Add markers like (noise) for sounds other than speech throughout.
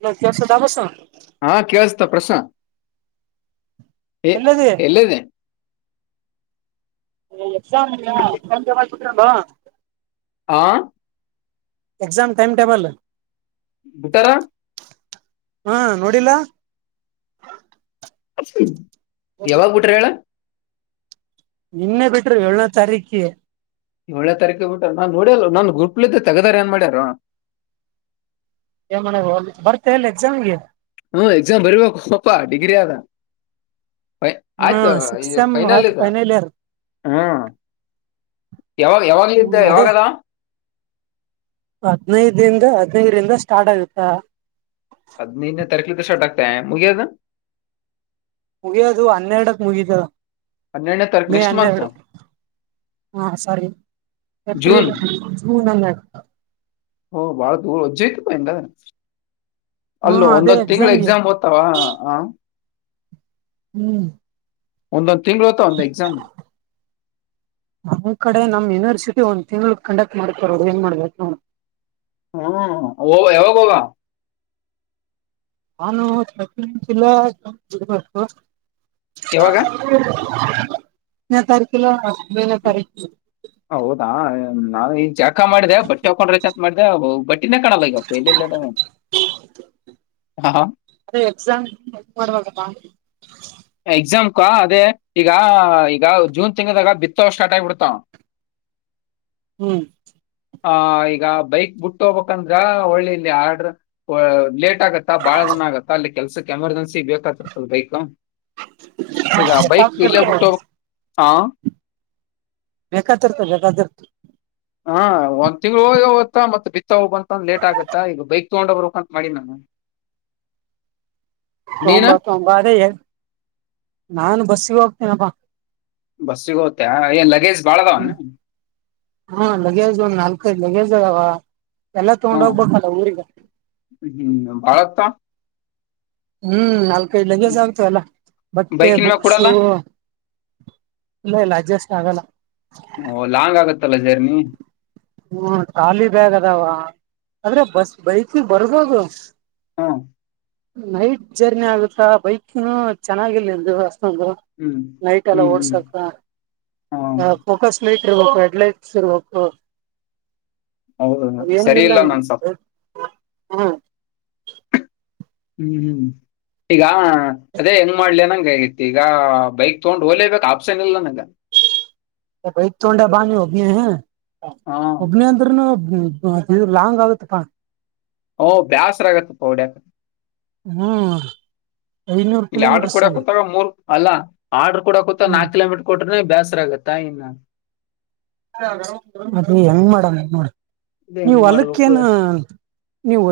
Hello ಕೇಳ್ತದ bus ಹಾ ಕೇೇಳಳ್ಸ್ತ ಪ್ರಶ್ನಾತ್ ಹ ಎಲ್ಲನೆೇ ಹ ಎಕ್ಸಾಮ ಒಚವಾಗಿಾಮ ಆ (unintelligible) ಎಕ್ಸಾಮ ಟೈಮಟೇಬಲ್ ಟರ ಹಾ ನೋಡಿಲ್ಲ. ಹ ಯಾವಾಗ್ ಬಿಟ್ರ ಹೇಳ ಇನ್ನೆ ಬಿಟರು ಏಳ್ನೇ ತಾರೀಕಿ ಒಳ್ಳೆ ತಾರೀಕ ಬಿಟ ನಾನ್ ನೋಡ್ಯಲ್ ನನ್ ಗುಟ್ಳಿದ್ದೆ ತಗದಾರ ಏನ್ ಮಾಡ್ಯಾರ ಏ ಮಾಡಣ ಅಲ್ಲಿ ಬರ್ತ ಎಲ್ಲಿ ಎಕ್ಸಾಮ್ಗೆ ಹ್ಮ ಎಕ್ಜಾಮ ಭರಿ ಬ ಪಪ್ಪ ಡಿಗ್ರಿ ಆದದ ಹಾ ಆಯ್ತ ಸಿಕ್ಸ್ ಸೆಮ್ ೈನಲ್ ಆಯ್ತು ಇತ ಫೈನಲ್ ಇಯರ್ ಹ್ಮ್ ಯಾವಾಗ ಯಾವಾಗ ಇದ್ದ ಯಾವಾಗಲ್ಲ ಹದ್ನನೈದಿಂದ ಹದ್ನನೈರಿಂದ ಸ್ಟಾರ್ಟ್ ಆಗುತ್ತ (unintelligible) ಅದನ ತರಕ ತ ಸಟಕಾ ಮುಗಿಯ ಮುಗಿಯೋದು ಹನ್ನೆರಡಕ್ ಮುಗಿತದ ಹನ್ನೆರಡನೇ ತಾರೀಕು ಮೇ ನೆಕ್ಸ್ಟ್ ಮಂತ್ ಹನ್ನೆರಡು ಹ ಸರಿ ಜೂನ್ ಏಪ್ರಿಲ್ ಜೂನ್ ಹನ್ನೆರಡು (unintelligible) ಹ ಹ ಬಾಳ ದೂರ ಹೊಜ್ಜಯತ ಪಂದ ಹಾ ಅಲ್ಲ ಅದೇ ಒಂದೊಂದ್ ತಿಂಗಳ ಎಕ್ಸಾಮ್ಗೆ ಎಕ್ಸಾಮ್ ಓದ್ತಾವ ಹ ಹ್ಮ್ (unintelligible) ಒಂದ (unintelligible) ತಿಂಗಳು ತ ಅಂದ ಎಕ್ಸಾಮ ನಮ್ ಕಡೆ ನಮ್ ಯುನಿವರ್ಸಿಟಿ ಒಂದ್ ತಿಂಗಳ ಕಂಡಕ್ಟ್ ಮಾಡ್ಕರೋದು ಏನ್ ಮಾಡ್ಬೇಕ ನೋ ಹ್ಮ್ ಹ ಯಾವಾಗಾಗೋಗ ನಾನು ಚಿಲ್ಲು ಹ್ಮ್ಮ್ ಯಾವಾಗ ಎ ತಾರಕಲ ಹೌದಾ (unintelligible) ನಾವ ಈಗ ಜಾಕ ಮಾಡಿದೆೆ ಬಟ್ಟೆ ಹಕೊಂಡ್ರೆ ಚತ್ ಮಾಡಿದೆ ಬಟ್ಟೆ ಇ ಕಣಾಲಗಪ್ಪ ಎಲ್ಲ ಇಲ್ಲದ ಹ ಹಾ ಅದೇ ಎಕ್ಸಾಮ್ ಮಾಡ್ಬೇಕಪ್ಪಾ ಎಕ್ಸಾಮಕ ಅದೇ ಈಗ ಈಗ ಜೂನ್ ತಿಂಗದಾಗ ಬಿತ್ತ ಸ್ಟಾರ್ಟ್ ಆಗ್ಬಿಡ್ತಾವ ಹ್ಮ್ ಆ ಈಗ ಬೈಕ್ ಬಿಟ್ಟ ಹೋಗ್ಬೇಕಂದ್ರ ಒಳ್ಳೆ ಇಲ್ಲಿ ಆರ್ಡ್ರ ಲೇಟ್ ಆಗತ್ತ ಬಹಳ ದಿನ ಆಗತ್ತ ಅಲ್ಲಿ ಕೆಲ್ಸಕ್ಕೆ ಎಮರ್ಜೆನ್ಸಿ (unintelligible) ಸೀಕೀಯಾಕರ್ತದ ಬೈಕ್ (unintelligible) ಈಗ ಭೈ ಇಲ್ಲಬುಟ್ಟು ಹಾ ಬೇಕತಿರ್ತ ಬೇಕಾದರ್ತ ಹಾ ಒಂದ್ ತಿಂಗ್ ಹೋಗ ಹೋಗತ್ತಾ ಮತ್ತ ಬಿತ್ತ ಹೋಗ್ಂತಂದ ಲೇಟ್ ಆಗತ್ತಾ ಈಗ ಬೈಕ್ ತಗೊಂಡೋಗ್ರಂತ ಮಾಡಿ ನಾನು ನೀನ ತಂಬಾ ತೊಂಬ ಅದೇ ನಾನು ಬಸ್ ಶೋಗತಪ್ಪ ಬಸ್ಸಗ ಹೋತೆ ಏನ್ ಲಗೇಜ್ ಬಾಳ್ದಾವನ್ ಹ್ಮ್ ಹಾ ಲಗೇಜ್ ಒಂದ್ ನಾಲ್ಕೈದು್ ಲಗೇಜ್ ಅದಾವ ಎಲ್ಲ ತಗೊಂಡ ಹೋಗ್ಬೇಕಲ್ಲ ಊರಿಗೆ ಹ್ಮ್ ಹ್ಮ್ ಬಾಳತ್ತ (unintelligible) ಹ್ಮ್ ಅ ಕೈ ಂಜೇಜ ಆಗ್ತ ಅಲ್ಲ ಬಟ್ಟೆ ಬೈಕಿನ ಮ್ಯಾಗ ಬುಕ್ಸು ಕೊಡಲ್ಲ ಇಲ್ಲ ಇಲ್ಲ ಅಡ್ಜಸ್ಟ್ ಆಗಲ್ಲ ಓ ಲಾಂಗ್ ಆಗತ್ತಲ್ಲ ಜರ್ನಿ ಹ್ಮ ಖಾಲಿ ಬ್ಯಾಗ್ ಅದಾವ ಆದ್ರೆ ಬಸ್ ಬೈಕ ಬರ್ಬೋದುು (unintelligible) ಹಾ (unintelligible) ನೈಟ್ ಜರ್ನಿ ಆಗುತ್ತಾ ಬೈಕ ಚೆನ್ನಾಗಿಲ್ ಹ್ಮ್ ನೈಟ್ ಎಲ್ಲ ಹ್ಮ್ ಹ್ಮ್ ಓಡ್ಸಕ ಹ ಫೋಕಸ್ ಲೈಟ್ (inaudible) ಸಿರ್ಮಕ್ಕ ಹೌದ ಸರಿ ಇಲ್ಲ ನನ್ಸ ಹ್ಮ (unintelligible) ಹ್ಮ್ ಹ್ಮ್ ಈಗ ಅದೇ ಹೆಂಗ್ ಮಾಡ್ಲ ನಂಗಗತಿ ಈಗ ಬೈಕ್ ತಗೊಂಡ್ ಓಲೇಬೇಕಕ್ ಆಪ್ಷನ್ ಇಲ್ ನಂಗ ಭ ತಟೋೊಂಡೊಂಡಾ ಬಾಾನೆೋಬ ಹಾ ಅಭಿನಯಂತರನ ಹ್ಮ್ ಲಾಂಗ್ ಆಗುತ್ತಪ್ಪಾ (unintelligible) ಹ ಬ್ಯಾಾಸರಾಗ ಪಹಢಕ ಹ್ಮ್ ಐನೂರು ಇಲ್ಲಿ ಆರ್ಡ್ರ ಕಿಲೋಮೀಟರ್ಸ್ ಅಲ್ಲ ಕೊಡೊತ್ತಾಗ ಮೂರ್ ಅಲ್ಲ ಆರ್ ಕೂಡೂಾ ಹ್ಮ್ ನಾಕ್ ಕಿಲೋಮೀರ್ ಕೊಟ್ರೆ (unintelligible) ಬ್ಯಾಸ್ರಾಗತ್ತಾ ಇನ್ನು ಅದ ಹೆಂಗ್ ಮಾಡ ಹೆಂಗ ಮಾಡ ಇದ್ ನೀವು ಹೆಂಗ್ ಮಾಡ್ಬೇಕು ಅಲಕ್ಕೇನ ನೀವು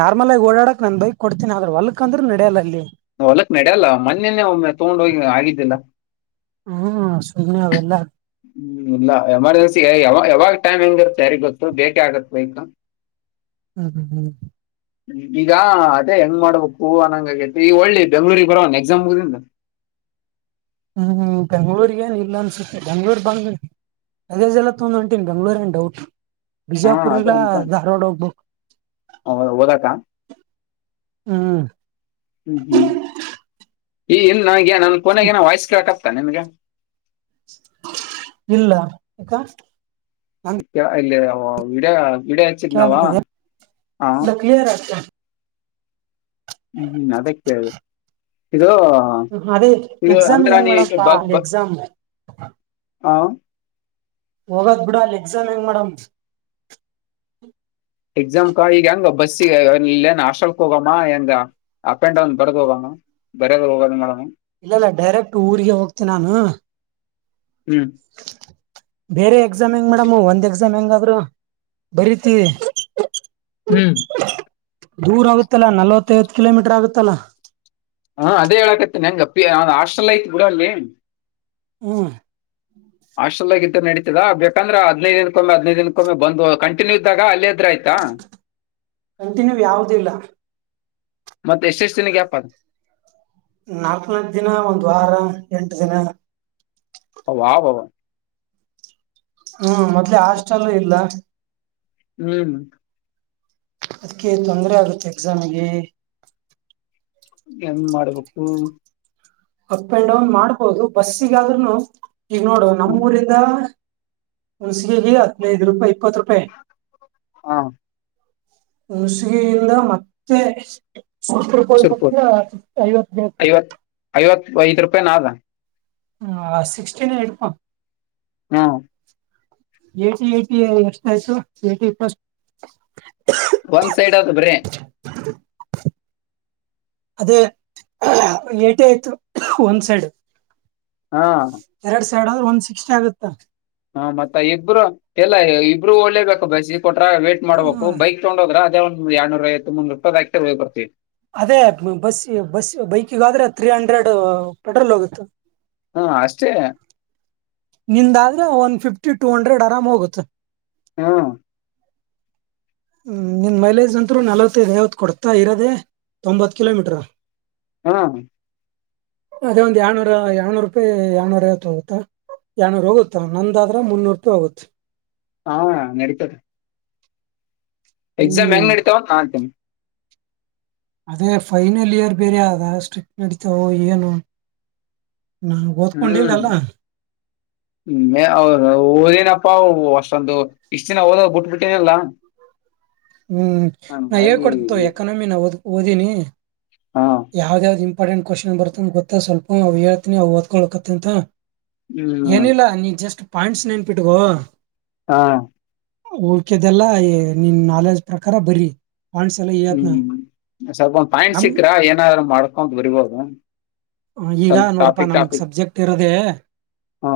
ನಾರ್ ನಮಲೆ ಓಡಾಡಕ್ ನನ್ ಬೈಕ್ ಕೊಡ್ತೀಿ ಅ ಆದ್ರ ಹೊಲಕ್ ಅಂದ್ರ ನಡೆಯಲ್ಲ ಅಲ್ಲಿ ಹೊಲಕ್ ನಡ ಅಲ್ಲ ಮೊನ್ನೆನ್ನೆ ಒಮ್ಮೆ ತಗೊಂಡ್ ಹೋಗಿ ಆಗಿದ್ದಿಲ್ಲ ಹ್ಮ್ ಸುಗ್ನೆ ಅವೆಲ್ಲ ಹ್ಮ್ ಇಲ್ಲ ಎಮರ್ಜೆನ್ಸಿ ಯಾವ ಯಾವಾಗ ಟೈಮ್ ಹೆಂಗಿರುತ್ತೆ ಯಾರಿ ಗೊತ್ತು ಬೇಟಿ ಆಗಕ ಬೇಕ (unintelligible) ಹ್ಮ್ ಹ್ಮ್ ಹ್ಮ್ ಈಗ ಅದೇ ಹೆಂಗ್ ಮಾಡ್ಬೇಕು ಅನ್ನಂಗಗೇತಿ ಈಗ ಒಳ್ಳಿ ಬೆಂಗ್ಳೂರಿಗೆ ಬರವನ್ ಎಕ್ಸಾಮ್್ದಿಂದ ಹ್ಮ್ ಬೆಂಗ್ಳೂರ್ ಏನ್ ಇಲ್ಲ ಅನ್ಸುತ್ತೆ ಬೆಂಗ್ಳೂರ್ ಬಂಗ್ ಅದೇಜ್ ಎಲ್ಲ ತೊಂದ ಹೊಂಟನ್ ಬೆಂಗ್ಳೂರ್ ಏನ್ ಡೌಟ್ ಹಾ ಬಿಜಾಪುರ್ ಅದೇ ಎಲ್ಲಾ ಅನ್ಕೊಂಡ್ ಧಾರವಾಡ ಹೋಗ್ಬೇಕು ಓದಾಕ ಹ್ಮ್ ಹ್ಮ್ ಹ್ಮ್ ಈ ಇಲ್ಲ ನನಗೆ ನನ್ ಕೊನೆಗೆ ನ ವಾಯ್ಸ್ ಕೇಳ ತ ನಿಮ್ಗೆ ಇಲ್ಲ ಅಲ್ಲಿ ಹ ಈಡಾ ಕಾಗತದೆ ಕ್ಲಿಯರ್ ಆ ಹ್ಮ್ ಹ್ಮ್ ಅದಕ್ಕೆ ಕೇಳ್ದೆ ಇದು ಅದೇ ಇದು ಎಕ್ಸಾಮ್ಗೆ ಅಂದ್ರ ಹೆಂಗ್ ನೀ ಮಾಡೋಡಪ್ಪಾ ಎಕ್ಸಾಮ್ ಹ ಹಾ ಹೋಗದ್ ಬಿಡ ಅಲ್ಲಿ ಎಕ್ಸಾಮ್ ಹೆಂಗ್ ಮೇಡಮ್ ಎಕ್ಸಾಮ್ ಕಾ ಈಗ ಹಂಗಬ್ಬ ಬ ಇಲ್ಲೇನ್ ಆಸ್ಲ್ಕ್ ಹೋಗಮ್ಮ ಹೆಂಗ ಅಪ್ ಅಂಡ್ ಡೌನ್ ಬರ್ದ ಹೋಗಮ್ಮ ಬರ್ಯಾದ ಹೋಗೋದ ಮಡ ಇಲ್ಲ ಇಲ್ಲ ಡೈರೆಕ್ಟ್ ಊರ್ರಿಗೆ ಹೋಗ್ತೆ ನಾನು ಹ್ಮ್ ಬೇರೆ ಎಕ್ಸಾಮ್ ಹೆಂಗ್ ಮೇಡಮ್ ಒಂದ್ ಎಕ್ಸಾಮ್ ಹೆಂಗಾದ್ರರು ಬರಿ ರೀತಿ ಹ್ಮ್ ದೂರ ಆಗುತ್ತಲ್ಲಾ ನಲ್ವತ್ತೈವತ್ತು ಕಿಲೋಮೀಟರ್ ಆಗುತ್ತಲ್ಲಾ ಹಾ ಅದೇ ಹೇಳಾಕತ್ತನೆ ಹೆಂಗ ಅಪ್ಪಿ್ ಹಾಸ್ಟೆಲ್ ಆಯತ್ ಬಿೂಡ ಅಲ್ಲಿ ಹ್ಮ್ ಹಾಸ್ಟೆಲ್ಾಗ ಇದ್ದು ನಡೀತದ ಬೇಕಂದ್ರೆ ಹದ್ಿನೈದು ದಿನಕ್ಕೊಮ್ಮೆ ಹದಿನೈದು ದಿನಕ್ಕೊಮ್ಮೆ ಬಂದು ಕಂಟಿನ್ಯೂ ಇದ್ದಾಗ ಅಲ್ಲೇ ಇದ್ರೆ ಆಯ್ತಾ ಕಂಟಿನ್ಯೂ ಯಾವದಿಲ್ಲ ಮತ್ತೆ ಎಷ್ಟೆಷ್ಟು ದಿನಕ್ಕೆ್ಯಾಪದ ನಾಲ್ಕನ ದಿನ ಒಂದ್ ವಾರ ಎಂಟ ದಿನ ಅ ವಹ ವ ಹ್ಮ್ ಮೊದ್ಲೇ ಹಾಸ್ಟೆಲ್ಲ ಇಲ್ಲ ಹ್ಮ್ ಅದಕ್ಕೆೇ ತೊಂದರೆ ಆಗುತ್ತೆ ಎಕ್ಸಾಮಿಗೆ ನ್ ಮಾಡ್ಬೇಕು ಅಪ್ ಅಂಡ್ ಡೌನ್ ಮಾಡ್ಬೋದು ಬಸ್ಸಿಗಾದ್ೂನು ಈಗ ನೋಡು ಹ್ಮ್. ನಮ್ಮೂಊರಿಂದ ಉನ್ಸಿಲಿಗಿ ಹನೈದ್ರೂಪೆ ಇಪ್ಪತ್ರೂಪೆ ಹಾ ಹಣಸಿಗೆಯಿಂದ ಮತ್ತೆ ಸಪ ಸುರ್ಪುರ್ ಐವತ್ತು ಐವತ್ ಐವತ್ ಐದ್ ರೂಪಾಯಿ ನಾಲ್ ಹ್ಮ ಸಿಕ್ಸ್ಟೀನ್ ಎಡ್ಪ ಹಾ ಏಟಿ ಏಟಿ ಎಷ್ಟ ಆಯ್ತು ಏಟಿ ಪ್ಲಸ್ ಒಂದ್ ಸೈಡ್ ಆದದು ಬ್ರೆ (unintelligible) ಅದೇ ಏಟೆ ಆಯ್ತು ಒಂದ್ ಸೈಡ್ ಹಾ ಎರಡ್ ಸೈಡ್ ಆದ್ರ ಒನ್ ಸಿಕ್ಸ್ಟಿ ಆಗುತ್ತಾ ಹಾ ಮತ್ತ ಇಬ್ಬರು ಎಲ್ಲಾ ಇಬ್ರು ಒಳ್ಳೇಬೇಕ ಬಸಿ ಕೊಟ್ರ ವೇಟ್ ಮಾಡಬೇಕು ಬೈಕ್ ತಗೊಂಡ ಹೋದ್ರ ಒಂದ್ ಎಡ್ನೂರ ಐವತ್ ಮೂರುೂಪದ ಹ ಆಗ್ತಿರ್್ ಬರ್ತವಿ, ಅದೇ ಬಸ್ ಬಸ್ ಬೈಕಗಾದ್ರೆ ತ್ರೀ ಹಂಡ್ರೆಡ್ ಪೆಟ್ರೋಲ್ ಹೋಗುತ್ತೆ ಹಾ ಅಷ್ಟೇ ನಿಂದಾದ್ರೆ ಒನ್ ಫಿಫ್ಟಿ ಟೂ ಹಂಡ್ರೆಡ್ ಆರಾಮ್ ಹೋಗುತ್ತೆ. ಹಾ ಹ್ಮ ನಿನ್ ಮೈಲೇಜ್ ಅಂತರೂ ನಲವತ್ತೈದು ಐವತ್ತು ಕೊಡತಾ ಇರದೆೇ ತೊಂಬತ್ತು ಕಿಲೋಮೀಟ್ರ ಹಾ ಅದೇ ಒಂದ ಏಳ್ನೂರ ಏಳ್ನೂರು ರೂಪಾಯಿ ಏನೂರ ಐತ್ತು ಹೋಗುತ್ತಾ ಏನೂರ ಹೋಗುತ್ತಾ ನಂದಾದ್ರ ಮುನ್ನೂರು ರೂಪಾಯಿ ಹೋಗುತ್ತ ಹಾ ನಡೀತದ, ಎಕ್ಸಾಮ್ ಹೆಂಗ್ ಹ್ಮ್ ನಡತಾವ ನಾ ಅಂತೀನಿ? ಅದೇ ಫೈನಲ್ ಇಯರ್ ಬೇರೆ ಅದ ಸ್ಟ್ರಿಕ್ ನಡತಾವ ಏನು? ನಾನು ಹ್ಮ್ ಓದ್ಕೊಂಡಿಲ್ಲಲ್ಲ ಓದಿನ ಪಾವು ಅಷ್ಟೊಂದು ಇಷ್ಟ್ ದಿನ ಓದ್ ಬಿಟ್ಬಿಟ್ಟೇನಲ್ಲ, ಹ್ಮ್ ನಾ ಹೇ ಕೊಡ್ತವ ಎಕನಮಿ ನಾವುದು ಒ ಓದ ನೀ ಹ ಯಾವ್ದ ಯಾವ್ದ ಇಂಪಾರ್ಟೆಂಟ್ ಕ್ವಶನ್ ಬರ್ತ್ತತಂತ ಗೊಾ ಸ್ವಲ್ಪ ಅವವು ಹೇಳ್ತಿನಿ ಅವು ಒದ್ಕಳ್ೋಕತ್ತ ಅಂತ ಹ್ಮ್ ಎನಿಲ್ಲಾ ನೀ ಜಸ್ಟ್ ಪಾಯಿಂಟ್ಸ್ ನೆನಪ ಇಟಕೋ ಹಾ ಉಲ್ಕದೆಲ್ಲ ನಿನ್ ನಾಲೆಜ್ ಪ್ರಕಾರ ಬರೀ ಹ್ಮ್ ಸ್ವಲ್ಪ ಒಂದ ಪಾಯಿಂ ನಮ್ ಸಿಿಕ್ರಾ ಏನಾದ ಮಾಡ್ಕೊಂತ ಬರ್ಬೋದು ಈಗ ನೋಡಪ್ಪಾ ನಮಗ್ ಸಬ್ಜೆಕ್ಟ್ ಇರದೆೇ ಹ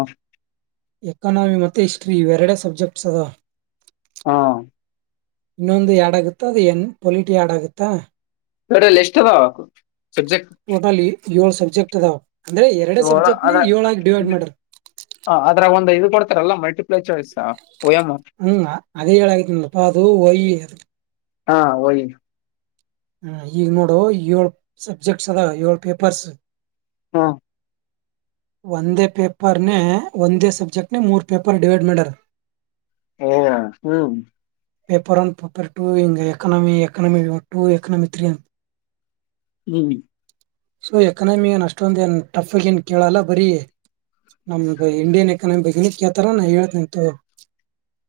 ಎಕನಮಿ ಮತ್ತು ಹಿಸ್ಟ್ರಿ ಇವೆರಡೆ ಸಬ್ಜೆಕ್ಟ್ಸ್ ಅದಾವ ಹಾ ಇನ್ನೊಂದು ಯಡಾಗುತ್ತಾ ಅದು ನ್ ಪೊಲಿಿಟ ಯಾಡಗುತ್ತಾ, ಡ ಲಿಸ್ಟ್ ಹದೆ ಸಬ್ಜೆಕ್ಟ್ ಯ ಸ ಜೆಕ್ಟ್ ತದಾ ಇ ಅದ ಮಾಡ್ಯಾರ ಅದ್ರ ಒಂದು ಇದು ಮಾಡಡ್ತಾರಲ್ಲ ಮ ಹ್ಮ್ ಅದೇ ಹೇಳಾಗತಿನಪ್ಪಾ ಅದು ಹಯಿ ಅದು ಹಾ ವಹ ಹ್ಮ ಈಗ್ ನೋಡ ಏಳ್ ಸಬ್ಜೆಕ್ಟ್ಸ್ ಅದ ಏಳ್ ಪೇಪರ್ಸ್ ಹಾ ಒಂದೇ ಪೇಪರ್ ನ ಒಂದೇ ಸಬ್ಜೆಕ್ಟ್ ನ ಮೂರು ಪೇಪರ್ ಡಿವೈಡ್ ಮಾಡರ್ ಹಓ ಹ್ಮ್ ಪೇಪರ್ ಒನ್ ಪೇಪರ್ ಟೂ ಇಂಗೆ economy economy two economy three ಅ ಹ್ಮ್ ಸೊ ಎಕನಮಿ ಏನ್ ಅಷ್ಟೊಂದ ಏನ್ ಟಫ್ಗ ಏನ್ ಕೇಳಲ್ಲ ಬರೀ ನಮ ಇಂಡಿಯನ್ ಎಕನಮಿ ಬಗ್ ಕೇಳ್ತಾರ ನಾ ಹೇಳ್ತಂತು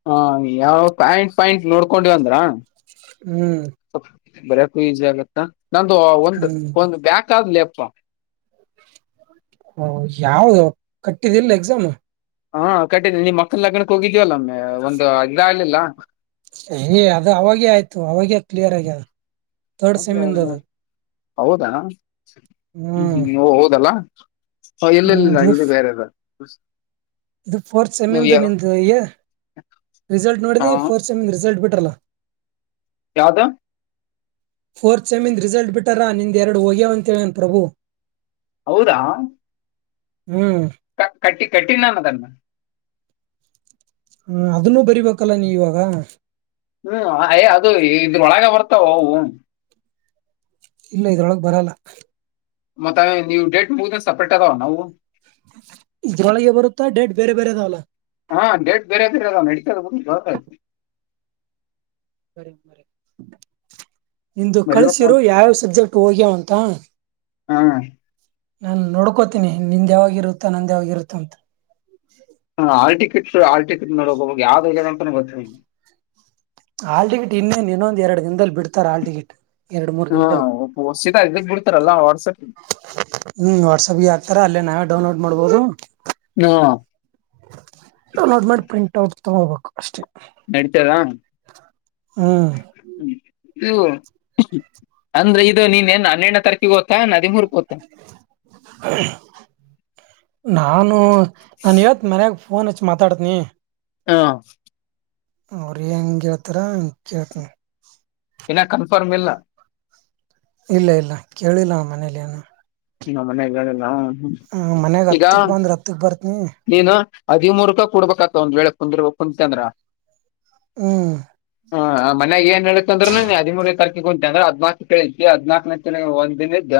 ಹಾ ಯಾವ ಪ್ಯಾಂಟ್ ಪ್ಯಾಂಟ್ ನೋಡ್ಕೊಂಡಿವಂದ್ರ ಹ್ಮ್ ಬರ್ಯಕೂ ಈಸಿ ಆಗತ್ತಾ ನಂದು ಒಂದು ಹ್ಮ್ ಒಂದು ಬ್ಯಾಕ್ ಲೇಪುವ ಹ ಯಾವ್ದ ಕಟ್ಟಿದಿಲ್ಲ ಎಕ್ಸಾಮ್ ಹಾ ಕಟ್ಟಿದಿ ನಿ ಅಕ್ಕನ ಲಗ್ನಕ್ ಹೋಗಿದೀವಲ್ಲ ಒಮ್ಮೆ ಒಂದು ಇದು ಅಗಗ್ಲಿಲ್ಲ ಯ ಅದು ಅವಾಗೆ ಆಯ್ತು ಅವಾಗೆ ಕ್ಲಿಯರ್ ಆಗ್ಯಾದ ಟ್ರಡ ಸೆಮಿಂದದು ಹೌದಾ ಹ್ಮ್ ಹ್ಮ್ ಓ ಹೌದಲ್ಲ ಹ ಹ ಇಲ್ಲ ಇಲ್ಲ ನಾ ಇದು ಬೇರೆ ಅದ ಬಸ್ ಇದು ಫೋರ್ತ್ ಸೆಮಿ ನಿ ರಿಸಲ್ಟ್ ಹ ನೋಡಿದಿ ಫೋರ್ತ್ ಸೆಮ ರಿಸಲ್ಟ್ ಬಿಟ್ಟ ಕಲ (unintelligible) ಯಾವದ ಫೋರ್ತ್ ಸೆಮಿಂದ್ ರಿಸಲ್ಟ್ ಬಿಟ್ಟರಾ ನಿಂದ ಎರಡು ಹೋಗ್ಯಾವಂತೆ ಹೇಳ್ಯನ ಪ್ರಭು ಹೌದಾ ಹ್ಮ್ ಕ ಕಟ್ಟಿ ಕಟ್ಟ ನಾನ ಅದನ್ ಹ ಹ್ಮ್ ಅಯ ಅದು ಇದ್ರೊಳಗ ಬರ್ತ (inaudible) ಹ (unintelligible) ಇಲ್ಲ ಇದ್ರೊಳಗ್ ಬರಲ್ಲ ಮತ್ತ ನೀವು ಡೇಟ್ ಮುಗಿದಿಂದ ಸಪ್ರೇಟ್ ಅಗಾವ ನಾವು ಇದ್ರೊಳಗೆ ಬರುತ್ತಾ ಡೇಟ್ತ್ತ ಬೇರೆ ಬೇರೆ ಅದಾವಲ್ಲ ಹಾ ಡೇಟ್ ಬೇರಾದರಲ್ಲ ನಡಿತಾದ ಬೀಡು (inaudible) ಬರಿ ಮರಿ ಇಂದು ಬರಿ ಕಳಿಸಿರೋ ಹಾ ಯಾವ ಸಬ್ಜೆಕ್ಟ್ ಹೋಗ್ಯಾವ ಅಂತ ನಾನ್ ನೋಡ್ಕೋತೀನಿ ನಿಂದ ಯಾವಾಗ ಇರುತ್ತಾ ನಂದ ಯಾವಾಗ ಇರುತ್ತ ಅಂತ ಹಾ ಹಾಲ್ ಟಿಕೆಟ್ ಆಲ್ ಟಿಕೆಟ್ ನೋಡ ಹೋಗಾಗ ಯಾವ್ದೇ ಜ ಬತ (unintelligible) ಆಾ ಟಿಕೆಟ್ ಇನ್ನೇನ್ ಇನ್ನೊಂದು ಎರಡು ದಿನದಲ್ಲಿ ಬಿಡ್ತಾರೆ ಆಾ ಟಿಕೆಟ್ ಎರಡ್ ಮೂರ್ ಹಾ ದಿನದಾಗ ಸೀದಾ ಇದಕ್ ಬಿಡ್ತಾರಲ್ಲ ವಾಟ್ಸಪ್ ನಾವವು ಡೌನ್ಲೋಡ್ ಮಾಡ್ಬಹದು ಹಾ ನ (unintelligible) ನೋಡ್ ಮಾಡಿ ಪ್ರಿಂಟ್ ಔಟ್ ತಗೋಬೇಕು ಅಷ್ ನಡಿತದಾಣ ಹ್ಮ್ ಹ್ಮ ಅಂದ್ರೆ ಇದು ನೀನ್ ಹನ್ನೆರಡನ ತಾರೀಕಿಗೆ ಹೋಗತ್ತಾನ ನದಿಮೂರ್ (inaudible) ನಾನು ನಾನ ಹೇಳ್ತನಿ ಮನ್ಯಾಗ ಫೋನ್ ಹಚ್ಚಿ ಮಾತಾಡ್ತನಿ ಹಾ ಅವ್ರ ಹೆಂಗ ಹಳ್ತಾರ ಅಂಗ ಕೇಳತಿನಿ ಏನ್ನ ಕನ್ಫರ್ಮ್ ಇಲ್ಲ ಇಲ್ಲ ಇಲ್ಲ ಕೇಳಿಲ್ಲ ಅವ ಮನೇಲಿ ಏನು ನಮ್ಮನೆ ಹೇಳಿಲ್ಲ ಹ ಮನ್ಯಾಗ ಈಗ ಹತ್ತಕ್ ಬಂದ್ರ ಹತ್ತಕ್ ಬರ್ತ್ನಿ ಹದಿಮರುೂಪಾಯಿ ಕೊಡ್ಬೇಕಕ್ತ ಒಂದ್ ವೇಳೆ ಕುಂದ್ರಯ್ಯ ಕುಂತ ಅಂದ್ರ ಹ್ಮ್ ಹ ಮನ್ಯಾಗ ಏನ್ ಹೇಳಿತಂದ್ರು ಹದಿಮೂರನೇ ತಾರಕ ಯಂದ್ರೆ ಹದ್ನಾಕು ಕೇಳಿತಿ ಹದ್ನಾಾಕನೇ ತಿ ಒಂದ ದಿನ ಇದ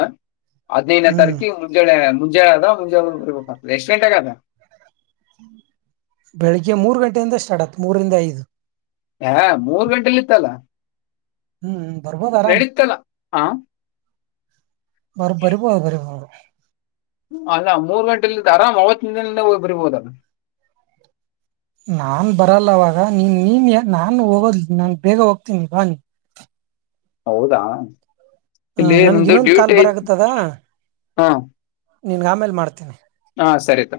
ಹದಿನೈನೇ ಹ್ಮ್ ತಾರೀಕ ಮುಂಜಳೆ ಮುಂಜೆ ಅದ ಮುಂಜೆ ಬರ್ಬೇಕ ಎಷ್ಟು ಗಂಟೆಗೆ ಆಗದ ಬೆಳಿಗ್ಗೆ ಮೂರ್ ಗಂಟೆಯಿಂದ ಸ್ಟಾರ್ಟ್ ಆತ ಮೂರರಿಂದ ಐದು ಹಾ ಮೂರ್ ಗಂಟೆಲಿ ಇತ್ತಲ್ಲ ಹ್ಮ್ ಬರಬೊದ ಆರಾಮ್ ಹಾ ಮಾರ ಬರುಮ ಬರುಮ ಅಲ್ಲ ಮೂರು ಗಂಟೆಲಿ ಆರಾಮ್ ಅವತ್ತ ದಿನ ಹಲ ಬಿರ್ಬೋದಲ್ಲ ನಾನ್ ಬರಲ್ಲವಾಗ ನೀನ್ ನೀನ್ ನಾನು ಹೋಗೋದ್ ನಾನ್ ಬೇಗ ಹೋಗ್ತೀನಿ ಬ ನೀ ಹೌದಾ ಇಲ್ಲಿ ನನ್ಗೆ ನಮ್ದು ಇನ್ನೊಂದ್ ಕಾಲ್ ಡ್ಯೂಟಿ ಐ ಹ ನಿಿನಗೆ ಆಮೇಲೆ ಮಾಡ್ತೀನಿ ಹಾ ಸರಿತೊ